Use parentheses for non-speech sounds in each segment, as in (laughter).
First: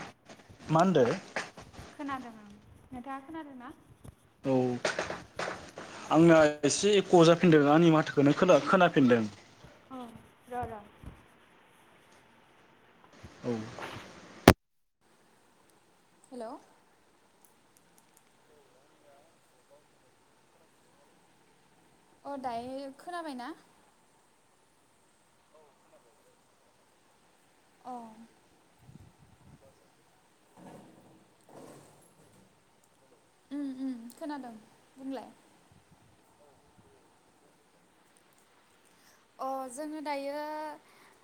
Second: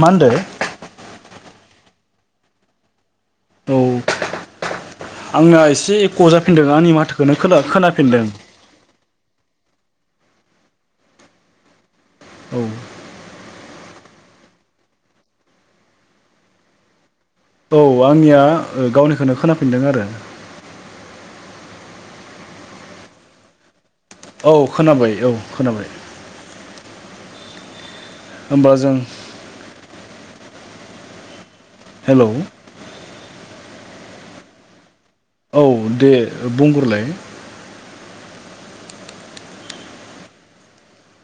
मा होनदो मा होनदो? खोनादों आं। नोंथाङा खोनादों ना औ आंना एसे औ एख' आंना जाफिनदों आंनि एसे एख' माथोखौनो खोला जाफिनदों आंनि खोनाफिनदों माथोखोनो खोना खोनाफिनदों। औ र' र'। औ। औ। हेल' औ आंनिया गावनिखौनो खोनाफिनदों आरो। अ दायो खोनाबायना? औ खोनाबाय औ खोनाबाय। अ होमबा जों हेल' ओम ओम खोनादों बुंलाय। औ दे बुंगोरलाय। अ जोङो दायो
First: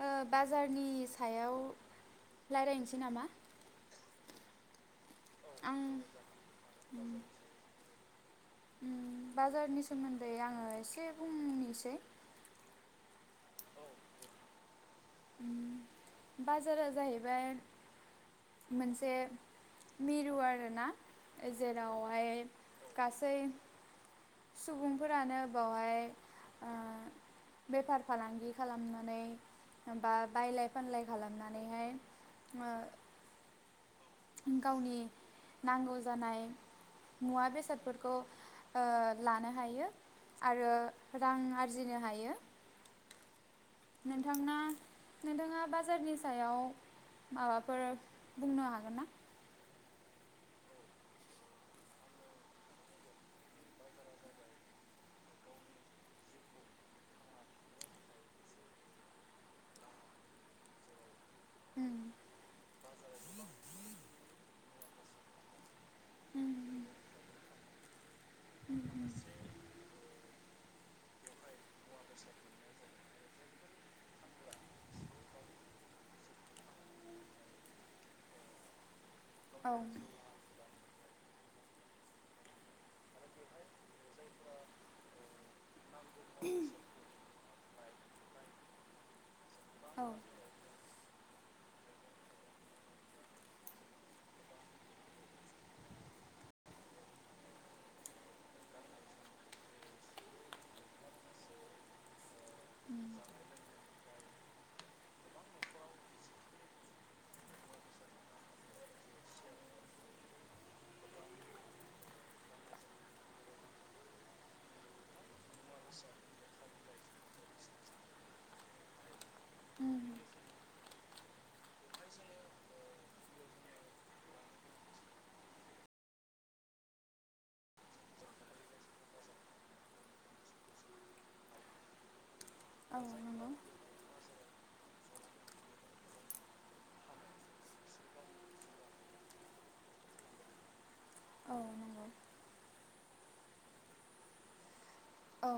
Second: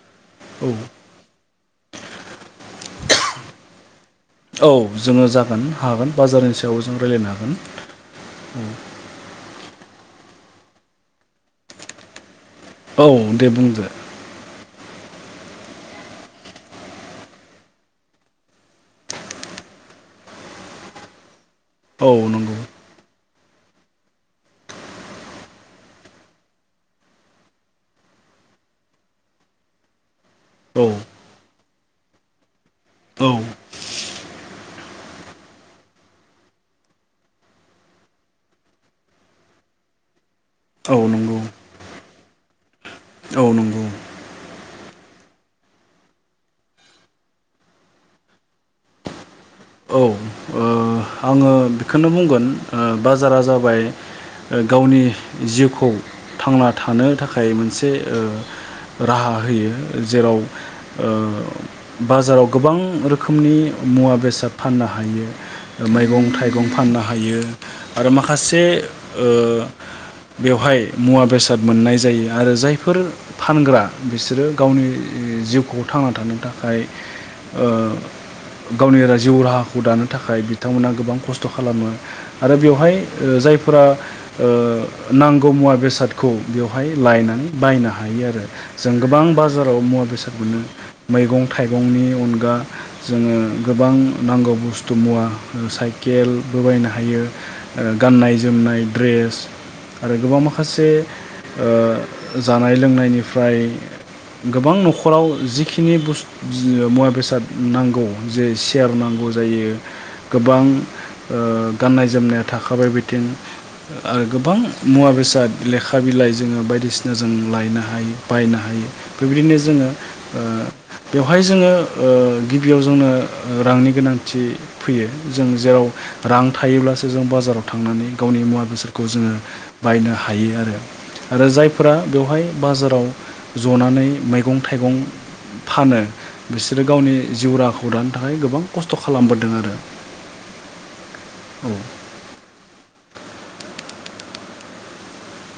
ओ औ बाजारनि सायाव रायलायनोसै नामा? औ। जोङो जागोन हागोन बाजारनि सायाव जों रायलायनो हागोन। ओम बाजारनि सा सोमोन्दै आङो एसे बुंनोसै औ दे बुंदो। बाजारा जाहैबाय मोनसे मिरु आरोना। औ जेरावहाय नंगौ गासै सुबुंफोरानो बावहाय ओ बेफार फालांगि खालामनानै बा बायलाय औ फानलाय खालामनान (unintelligible) औ गावनि नांगौ जानाय मुवा बेसादफोरखौ ओ लानो हायो। आरो औ रां नंगौ आर जिनो हायो। औ नंगौ नोंथांना नोंथाङा बाजारनि सायाव माबाफोर बुंनो हागोनना? बेखोनो बुंगोन ओ बाजारा जाबाय गावनि जिउखौ थांना थानो थाखाय मोनसे ओ राहा होयो जेराव ओ बाजाराव गोबां रोखोमनि मुवा बेसाद फाननो हायो। मैगं थाइग बाहायो आरो माखा से ओ बेवहाय मुवा बेसाद मोननाय जायो आरो जायफोर फानग्रा बिसोरो गावनि जिउखौ थांना थानो थाखाय ओ गावनि राय जिउ राहाखौ दानो थाखाय बिथांमोना गोब खस्थ थ खालामो आरो बेवहाय जायफोरा ओ नांगौ मुवा बेसादखौ बेवहाय लायनानै बायनो हायो आरो जों गोबां बा बाजाराव मुवा बेसाद मोनो। मैगं थाइगंनि अनगा जोङो गोबां नांगौ बुस्थु मुवा ओ साय केेलबो बायनो हायो ओ गाननाय जोमनाय द्रेस आरो गोबां माखासे ओ जानाय लोंनायनिफ्राय गोबां नखराव जिखिनि बुस जि मुवा बेसाद नांगौ जे सेयार नांगौ जायो गोबां ओ गाननाय जोमनाया थाखाबाय बिथिं आरो गोबां मुवा बेसाद लेखा बिलाइ जोङो बायदिसिना जों लायनो हायो बायनो हायो। बेबायदिनो जोङो ओ बेवहाय जोङो ओ गिबियाव जोंनो रांनि गोनांथि फैयो जों जेराव रां थायोब्लासो जों बाजाराव थांनानै गावनि मुवा बेसादखौ जोङो बायनो हायो आरो आरो जायफोरा बेवहाय बाजाराव जनानै मै गं थाइगं फानो बिसोरो गावनि जिउ राहाखौ दानो थाखाय गोबां खस्थ खालामबोदों आरो। औ औ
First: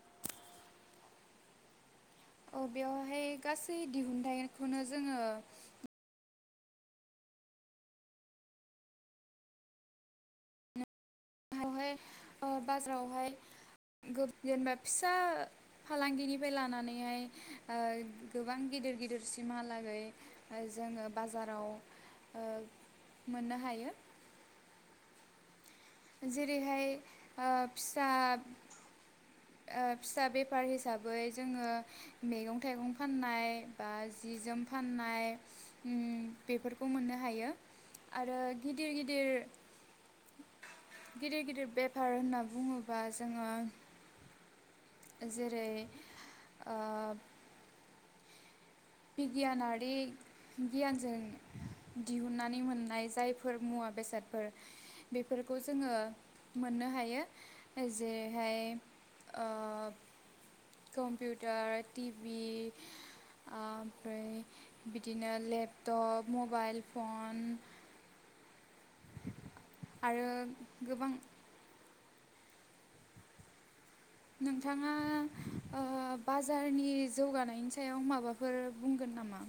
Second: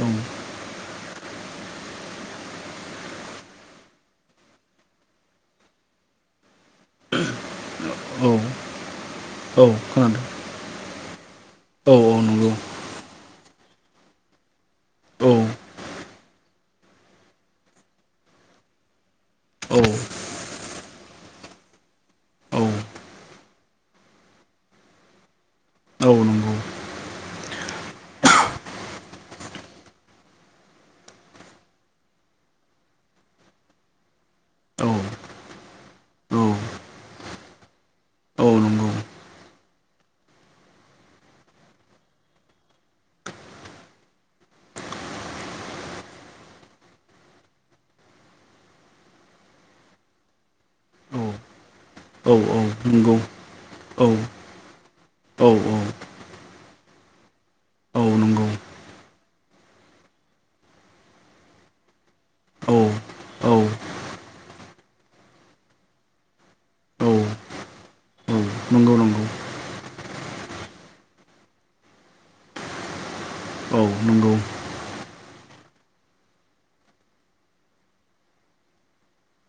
ओं औ बेवहाय गासै दिहुनथाइखौनो जोङो (inaudible) औ औ खोनादों। औ औ नंगौ। बाजारावहाय गोग गो जेनेबा फिसा औ फालांगिनिफ्राय लानानैहाय ओ गोबां गिदिर गिदिर औ सिमहालागै ओ जोङो बाजाराव ओ मोननो हायो। औ नंगौ जेरैहाय ओ फिसा ओ फिसा बेफार हिसाबै जोङो मैगं थाइगं फाननाय बा जि जोम औ फाननाय ओम औ नंगौ बेफोरखौ मोननो हायो औ आरो गिदिर नंगौ गिदिर गिदिर गिदिर बेफार होनना बुङोबा जोङो जेरै ओ बिगियानारि गियानजों औ दिहुननानै मोननाय जायफोर मुवा बेसादफोर बेफोरखौ जोङो मोननो हायो औ नंगौ जेरैहाय ओ कम्पिउटार टिभि औ औ ओमफाय बिदिनो लेपटप मबाइल औ फन नंगौ नंगौ आरो गोबां औ नंगौ नोंथाङा बाजारनि जौगानायनि सायाव माबाफोर बुंगोन नामा?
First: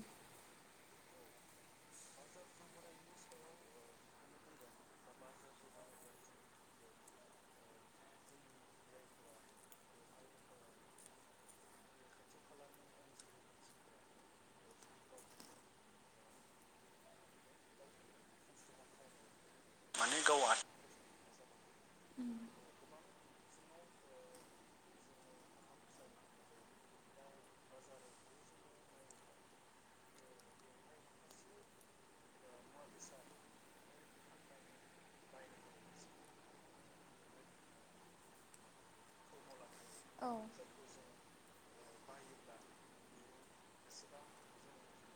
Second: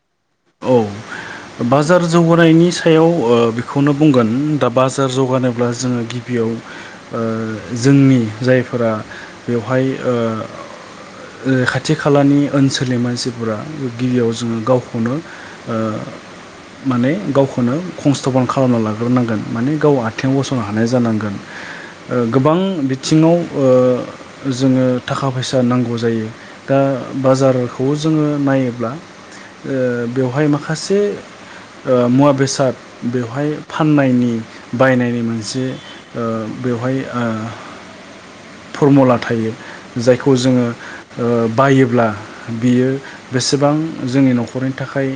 औ बाजार जौगानायनि सायाव बेखौनो बुंगोन दा बाजार जौगानोब्ला जोङो गिबियाव जोंनि जायफोरा बेवहाय खाथि खालानि ओनसोलनि मानसिफोरा गिबियाव जोङो गावखौनो माने गावखौनो खंस्थपन खालामना लाग्रोनांगोन माने गाव आथिं गसंनो हानाय जानांगोन। गोबां बिथिङाव ओ जोङो थाखा फैसा नांगौ जायो दा बाजारखौ जोङो नायोब्ला ओ बेवहाय माखासे मुवा बेसाद बेवहाय फाननायनि बायनायनि मोनसे ओ बेवहाय ओ फरमुला थायो। जायखौ जोङो बायो ब्ला बियो बेसेबां जोंनि नखरनि थाखाय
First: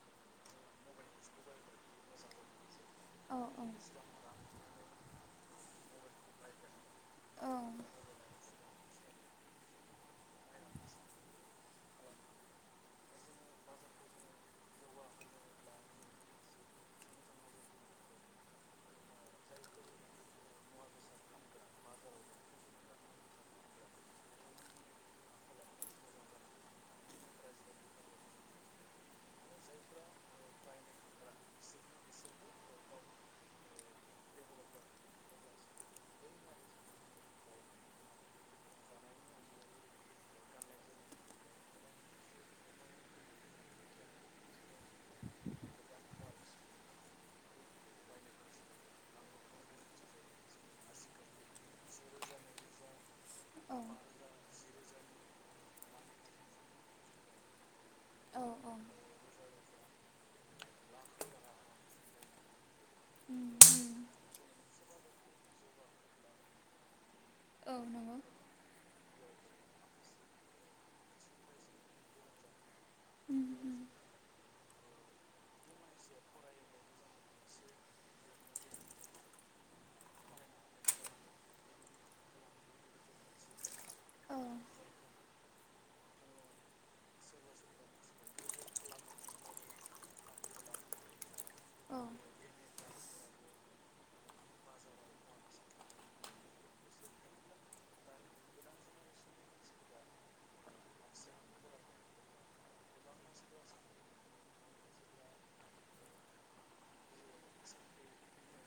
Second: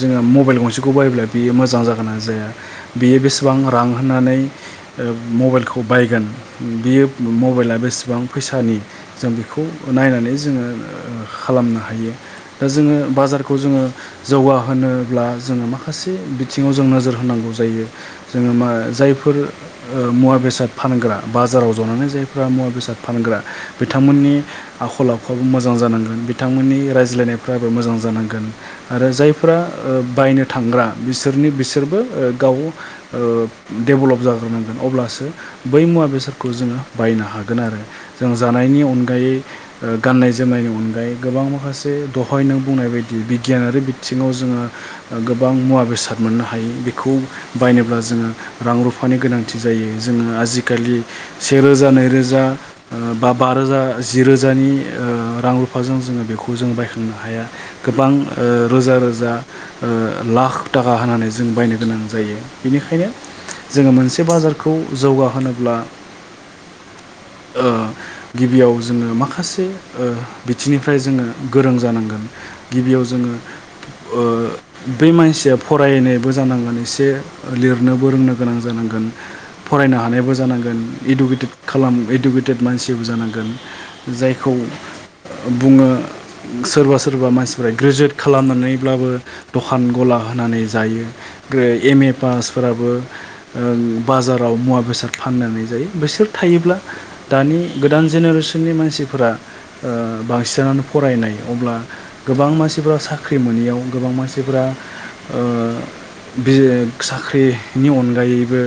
जोङो मबाइल गंसेखौ बायोब्ला बियो मोजां जागोना जाया बेयो बेसेबां रां होनानै मबाइलखौ खौ बायगोन बियो मबाइला बेसेबां फैसानि जों बेखौ नायनानै जोङो खालामनो हायो दा जोङो बाजारखौ जोङो जौगा होनोब्ला जोङो माखासे बिथिङाव जों नोजोर होनांगौ जायो जोङो मा जायफोर ओ मुवा बेसाद फानग्रा बाजाराव जनानै जायफ्रा मुवा बेसाद फानग्रा बिथांमोननि आखल आखुवो मोजां जानांगोन बिथांमोननि रायज्लायनायफ्राबो मोजां जानांगोन आरो जाय फो फोरा बायनो थांग्रा बिसोरनि बिसोरबो गाव डेभेलेप जाग्रोनांगोन अब्लासो बै मुवा बेसादखौ जोङो बायनो हागोन आरो जों जानायनि अनगायै गाननाय जोमनायनि अनगायै गोबां माखासे दहय नों बुंनाय बायदि बिगियान आरि थिङाव जोङो गोबां मुवा बेसाद मोननो हायो बेखौ बायनोब्ला जोङो रां-रुफानि गोनांथि जायो जोङो आजिखालि सेरोजा नैरोजा बा बा रोजा जि रोजानि ओ रां-रुफाजों जोङो बेखौ जों बायखांनो हाया गोबां ओ रोजा ओ लाख थाखा होनानै जों बायनो गोनां जायो। बेनिखायनो जोङो मोनसे बाजारखौ जौगाहोनोब्ला ओ गिबियाव जोङो माखासे ओ बिथिंनिफ्राय जोङो गोरों जानांगोन गिबियाव जोङो ओ बै मानसिया फरायनायबो जानांगोन एसे लिरनोबो रोंनो गोनां जानांगोन फरायनो हानायाबो जानांगोन इडुेटेट खालाम इडुकेटेट मानसिबो जानांगोन जायखौ बुङो सोरबा सोरबा मानसिफ ग्रेजुवेट खालामनानैब्लाबो दखान गला होनानै जायो। एम ए पासफोराबो ओ बाजाराव मुवा बेसाद फाननानै जायो बिसोर थायोब्ला दानि गोदान जेनेरेसननि मानसिफोरा ओ बांसिनानो फरायनाय अब्ला गोबां मानसिफोरा सा ख्रि मोनैयाव गोबां मानसिफोरा ओ बि साख्रिनि अनगायैबो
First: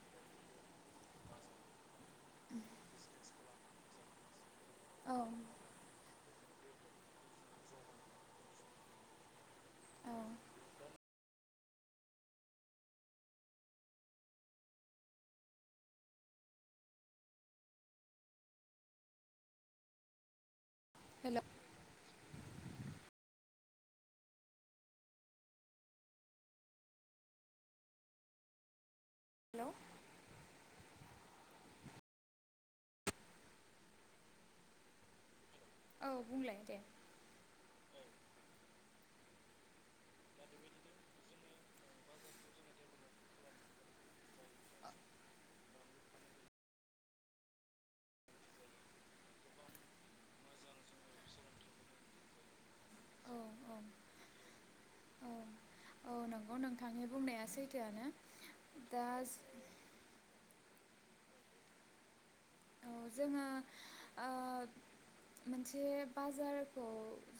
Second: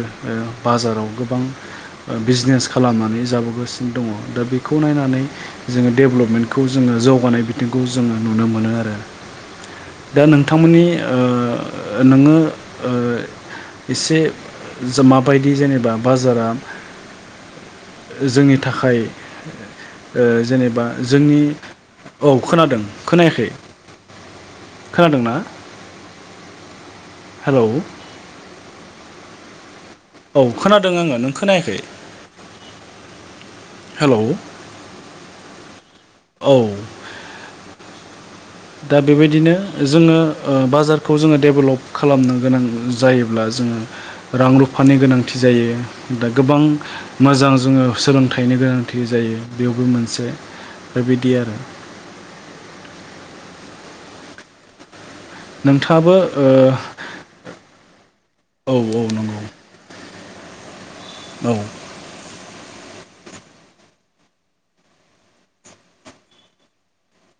बाजाराव गोबां बिजनेस खालामनानै जाबो बोगासिनो दङ दा बे खौ नायनानै जोङो डेभेलपमेन्ट बेखौ जोङो जौगानाय बिथिंखौ जोङो नुनो मोनो आरो दा नोंथांमोननि ओ नोङो ओ एसे माबायदि जेनेबा बाजारा जोंनि थाखाय ओ जेनेबा जोंनि औ खोनादों खोनायाखै खोनादोंना? हेल' हेल' औ खोनादों आङो नों खोनायाखै हेल' औ बुंलाय दे दा बेबायदिनो जोङो ओ बाजारखौ जोङो डेभेलप खालामनो गोनां जायोब्ला जोङो रां-रुफानि गोनांथि जायो। दा गोबां मोजां जोङो सोलोंथाइनि गोनांथि जायो बेयावबो मोनसे बेबायदि आरो औ औ नोंथाङाबो नंगौ ओ नोंथांनि बुंनाया सैथोआनो औ दा नंगौ औ औ जोङो ओ मोनसे बाजारखौ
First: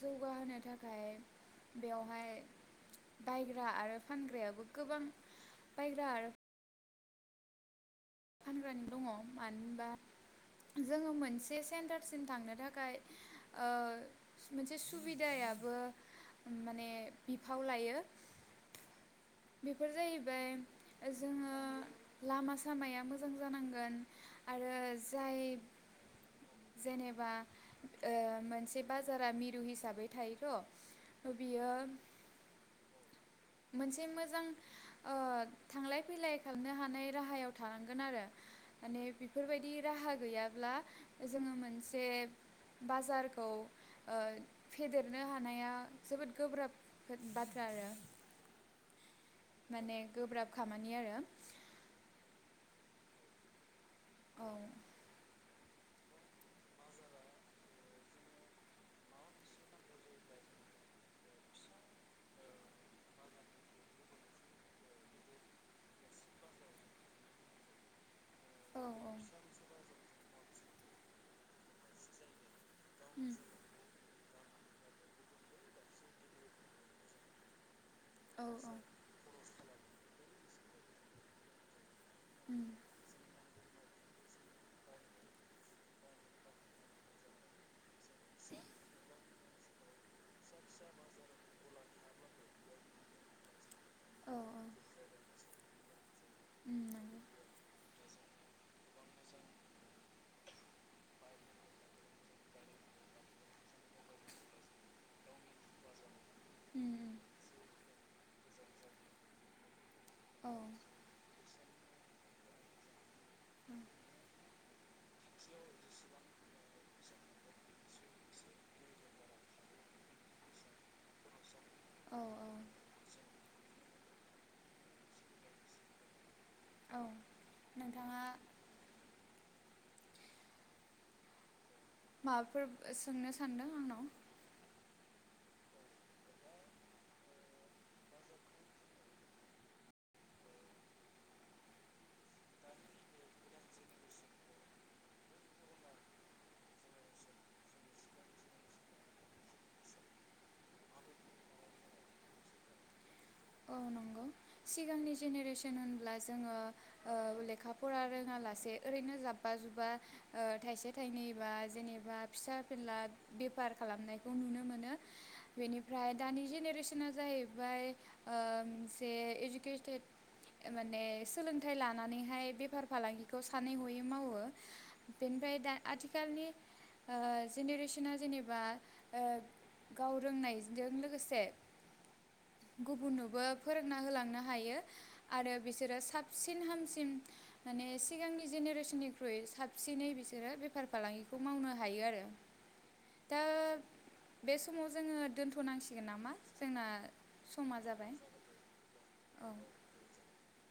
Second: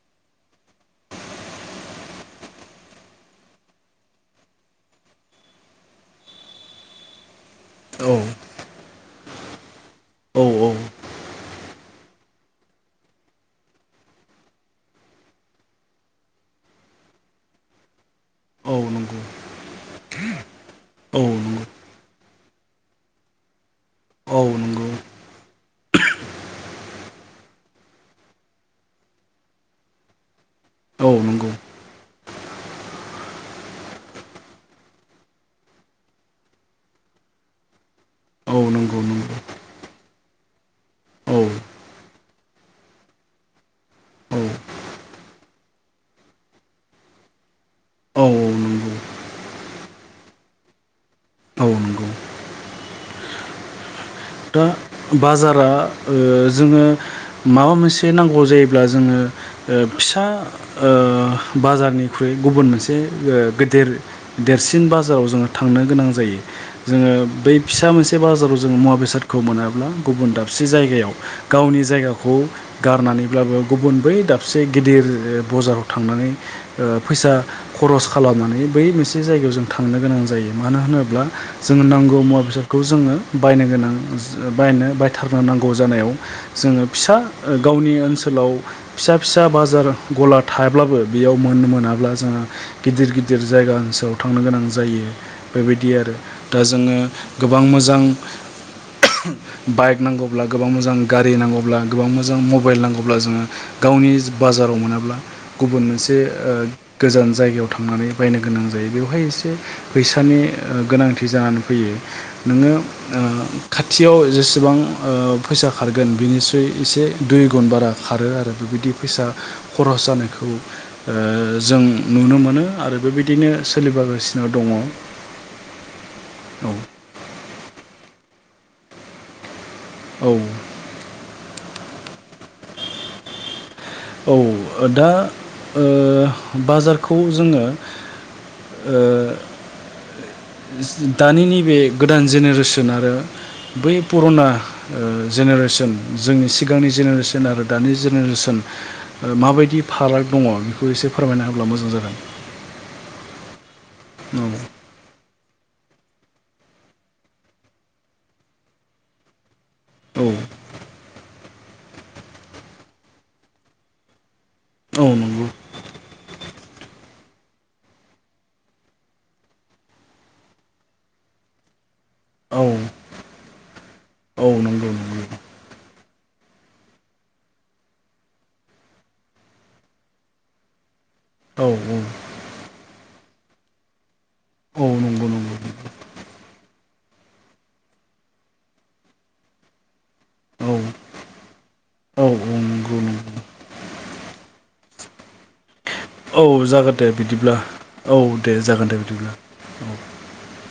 जौगाहोनो थाखाय बेवहाय बायग्रा आरो फानग्रायाबो गोबां बायग्रा आरो फानग्रानि दङ मानबा औ जोङो मोनसे सेन्टारसिम थांनो थाखाय ओ मोनसे सुबिदायाबो माने बिफाव लायो। औ नंगौ बेफोर जाहैबाय औ नंगौ जोङो लामा सामाया मोजां जानांगौ औ ओ आरो नंगौ जाय जेनेबा ओ मोनसे बाजारा मिरु हिसाबै थायो औ (unintelligible) नंगौ बियो मोनसे मोजां ओ थांलाय फैलाय खालामनो हानाय राहायाव थानानै आरो औ नंगौ माने नंगौ बेफोरबायदि राहा गैया। अब्ला औ जोङो मोनसे बाजारखौ ओ औ फेदेरनो हानाया जोबोद गोब्राब बाथ्रा आरो औ नंगौ माने गोब्राब खामानि आरो औ नंगौ दा बाजारा ओ जोङो माबा मोनसे नांगौ जायोब्ला जोङो ओ फिसा ओ बाजारनिख्रुइ गुबुन मोनसे ओ गेदेर देरसिन बाजाराव जोङो थांनो गोनां जायो जोङो बै फिसा मोनसे बाजाराव जोङो मुवा बेसाद गुबुन दाबसे जायगायाव गावनि जायगाखौ गारनानैब्लाबो गुबुन बै दाब सबसे गेदेर बजाराव थांनानै ओ फैसा खरस खालामनानै बै मोनसे जायगायाव जों थांनो गोनां जायो मानो होनोबा जोङो नांगौ मुवा बेसादखौ जोङो बायनो गोनां बायनो बायथारनो नांगौ जानायाव जोङो फिसा गावनि ओनसोलाव फिसा फिसा बाजार गला थायाब्लाबो बेयाव मोन मोनाब्ला जोंहा गिदिर गिदिर जायगा ओनसोलाव थांनो गोनां जायो बेबायदि आरो दा जोङो गोबां मोजां बाइक नांगौब्ला गोबां मोजां गारि नांगौब्ला गोबां मोजां मबाइल नांगौब्ला जोङो गावनि बाजाराव मोनाब्ला गुबुन मोनसे बे ओ गोजान जायगायाव थांनानै बायनो गोनां जायो बेवहाय एसे फैसानि गोनांथि जानानै फैयो नोङो ओ खाथियाव जेसेबां ओ फैसा खारगोन बिनिसय एसे दुइ गुन बारा खारो आरो बेबायदि फैसा खरस जानायखौ ओ जों नुनो मोनो आरो बेबायदिनो सोलिबोगासिनो दङ। औ नोंथाङा औ। माबाफोर सोंनो सान्दों आंनाव? औ दा ओ बाजारखौ जोङो ओ दानि नैबे गोदान जेनेरेसन आरो बै पुराना जेनेरेसन जोंनि सिगांनि जेनेरेसन आरो दानि जेनेरेसन ओ माबायदि फाराग दङ बेखौ एसे फोरमायना होब्ला मोजां जागोन। औ नंगौ औ सिगांनि जेनेरेसन होनब्ला जोङो लेखा फरा रोङा लासे ओरैनो जाब जबा जुबबा औ थाइसे थाइनै बा जेनेबा फिसा फेनला बेफार खालामनाय खौ नुनो मोनो औ नंगौ बेनिफ्राय दानि जेनेरेसना जाहैबाय ओ मोनसे इडुकेटेड माने सोलोंथाइ ला नानैहाय औ बेफार फालांगिखौ सानै हयै मावो औ नंगौ नंगौ बेनिफ्राय दा आथिखालनि ओ जेनेरेसना जेनेबा ओ गाव रोंनायजों लोगो औ औ उननोबो फोरोंना होलांनो हा हायो औ नंगौ आरो नंगौ बिसोरो साबसिन हामसि सिन माने सिगांनि जेनेरेसननिख्रुइ साबसिनै बिसि बिसोरो औ बेफार फालांगिखौ मावनो हायो आरो औ नंगौ दा नंगौ बे समाव जोङो दोनथनांसिगोन नामा जोंना दिब्ला औ दे जागोन दे बिदिब्ला औ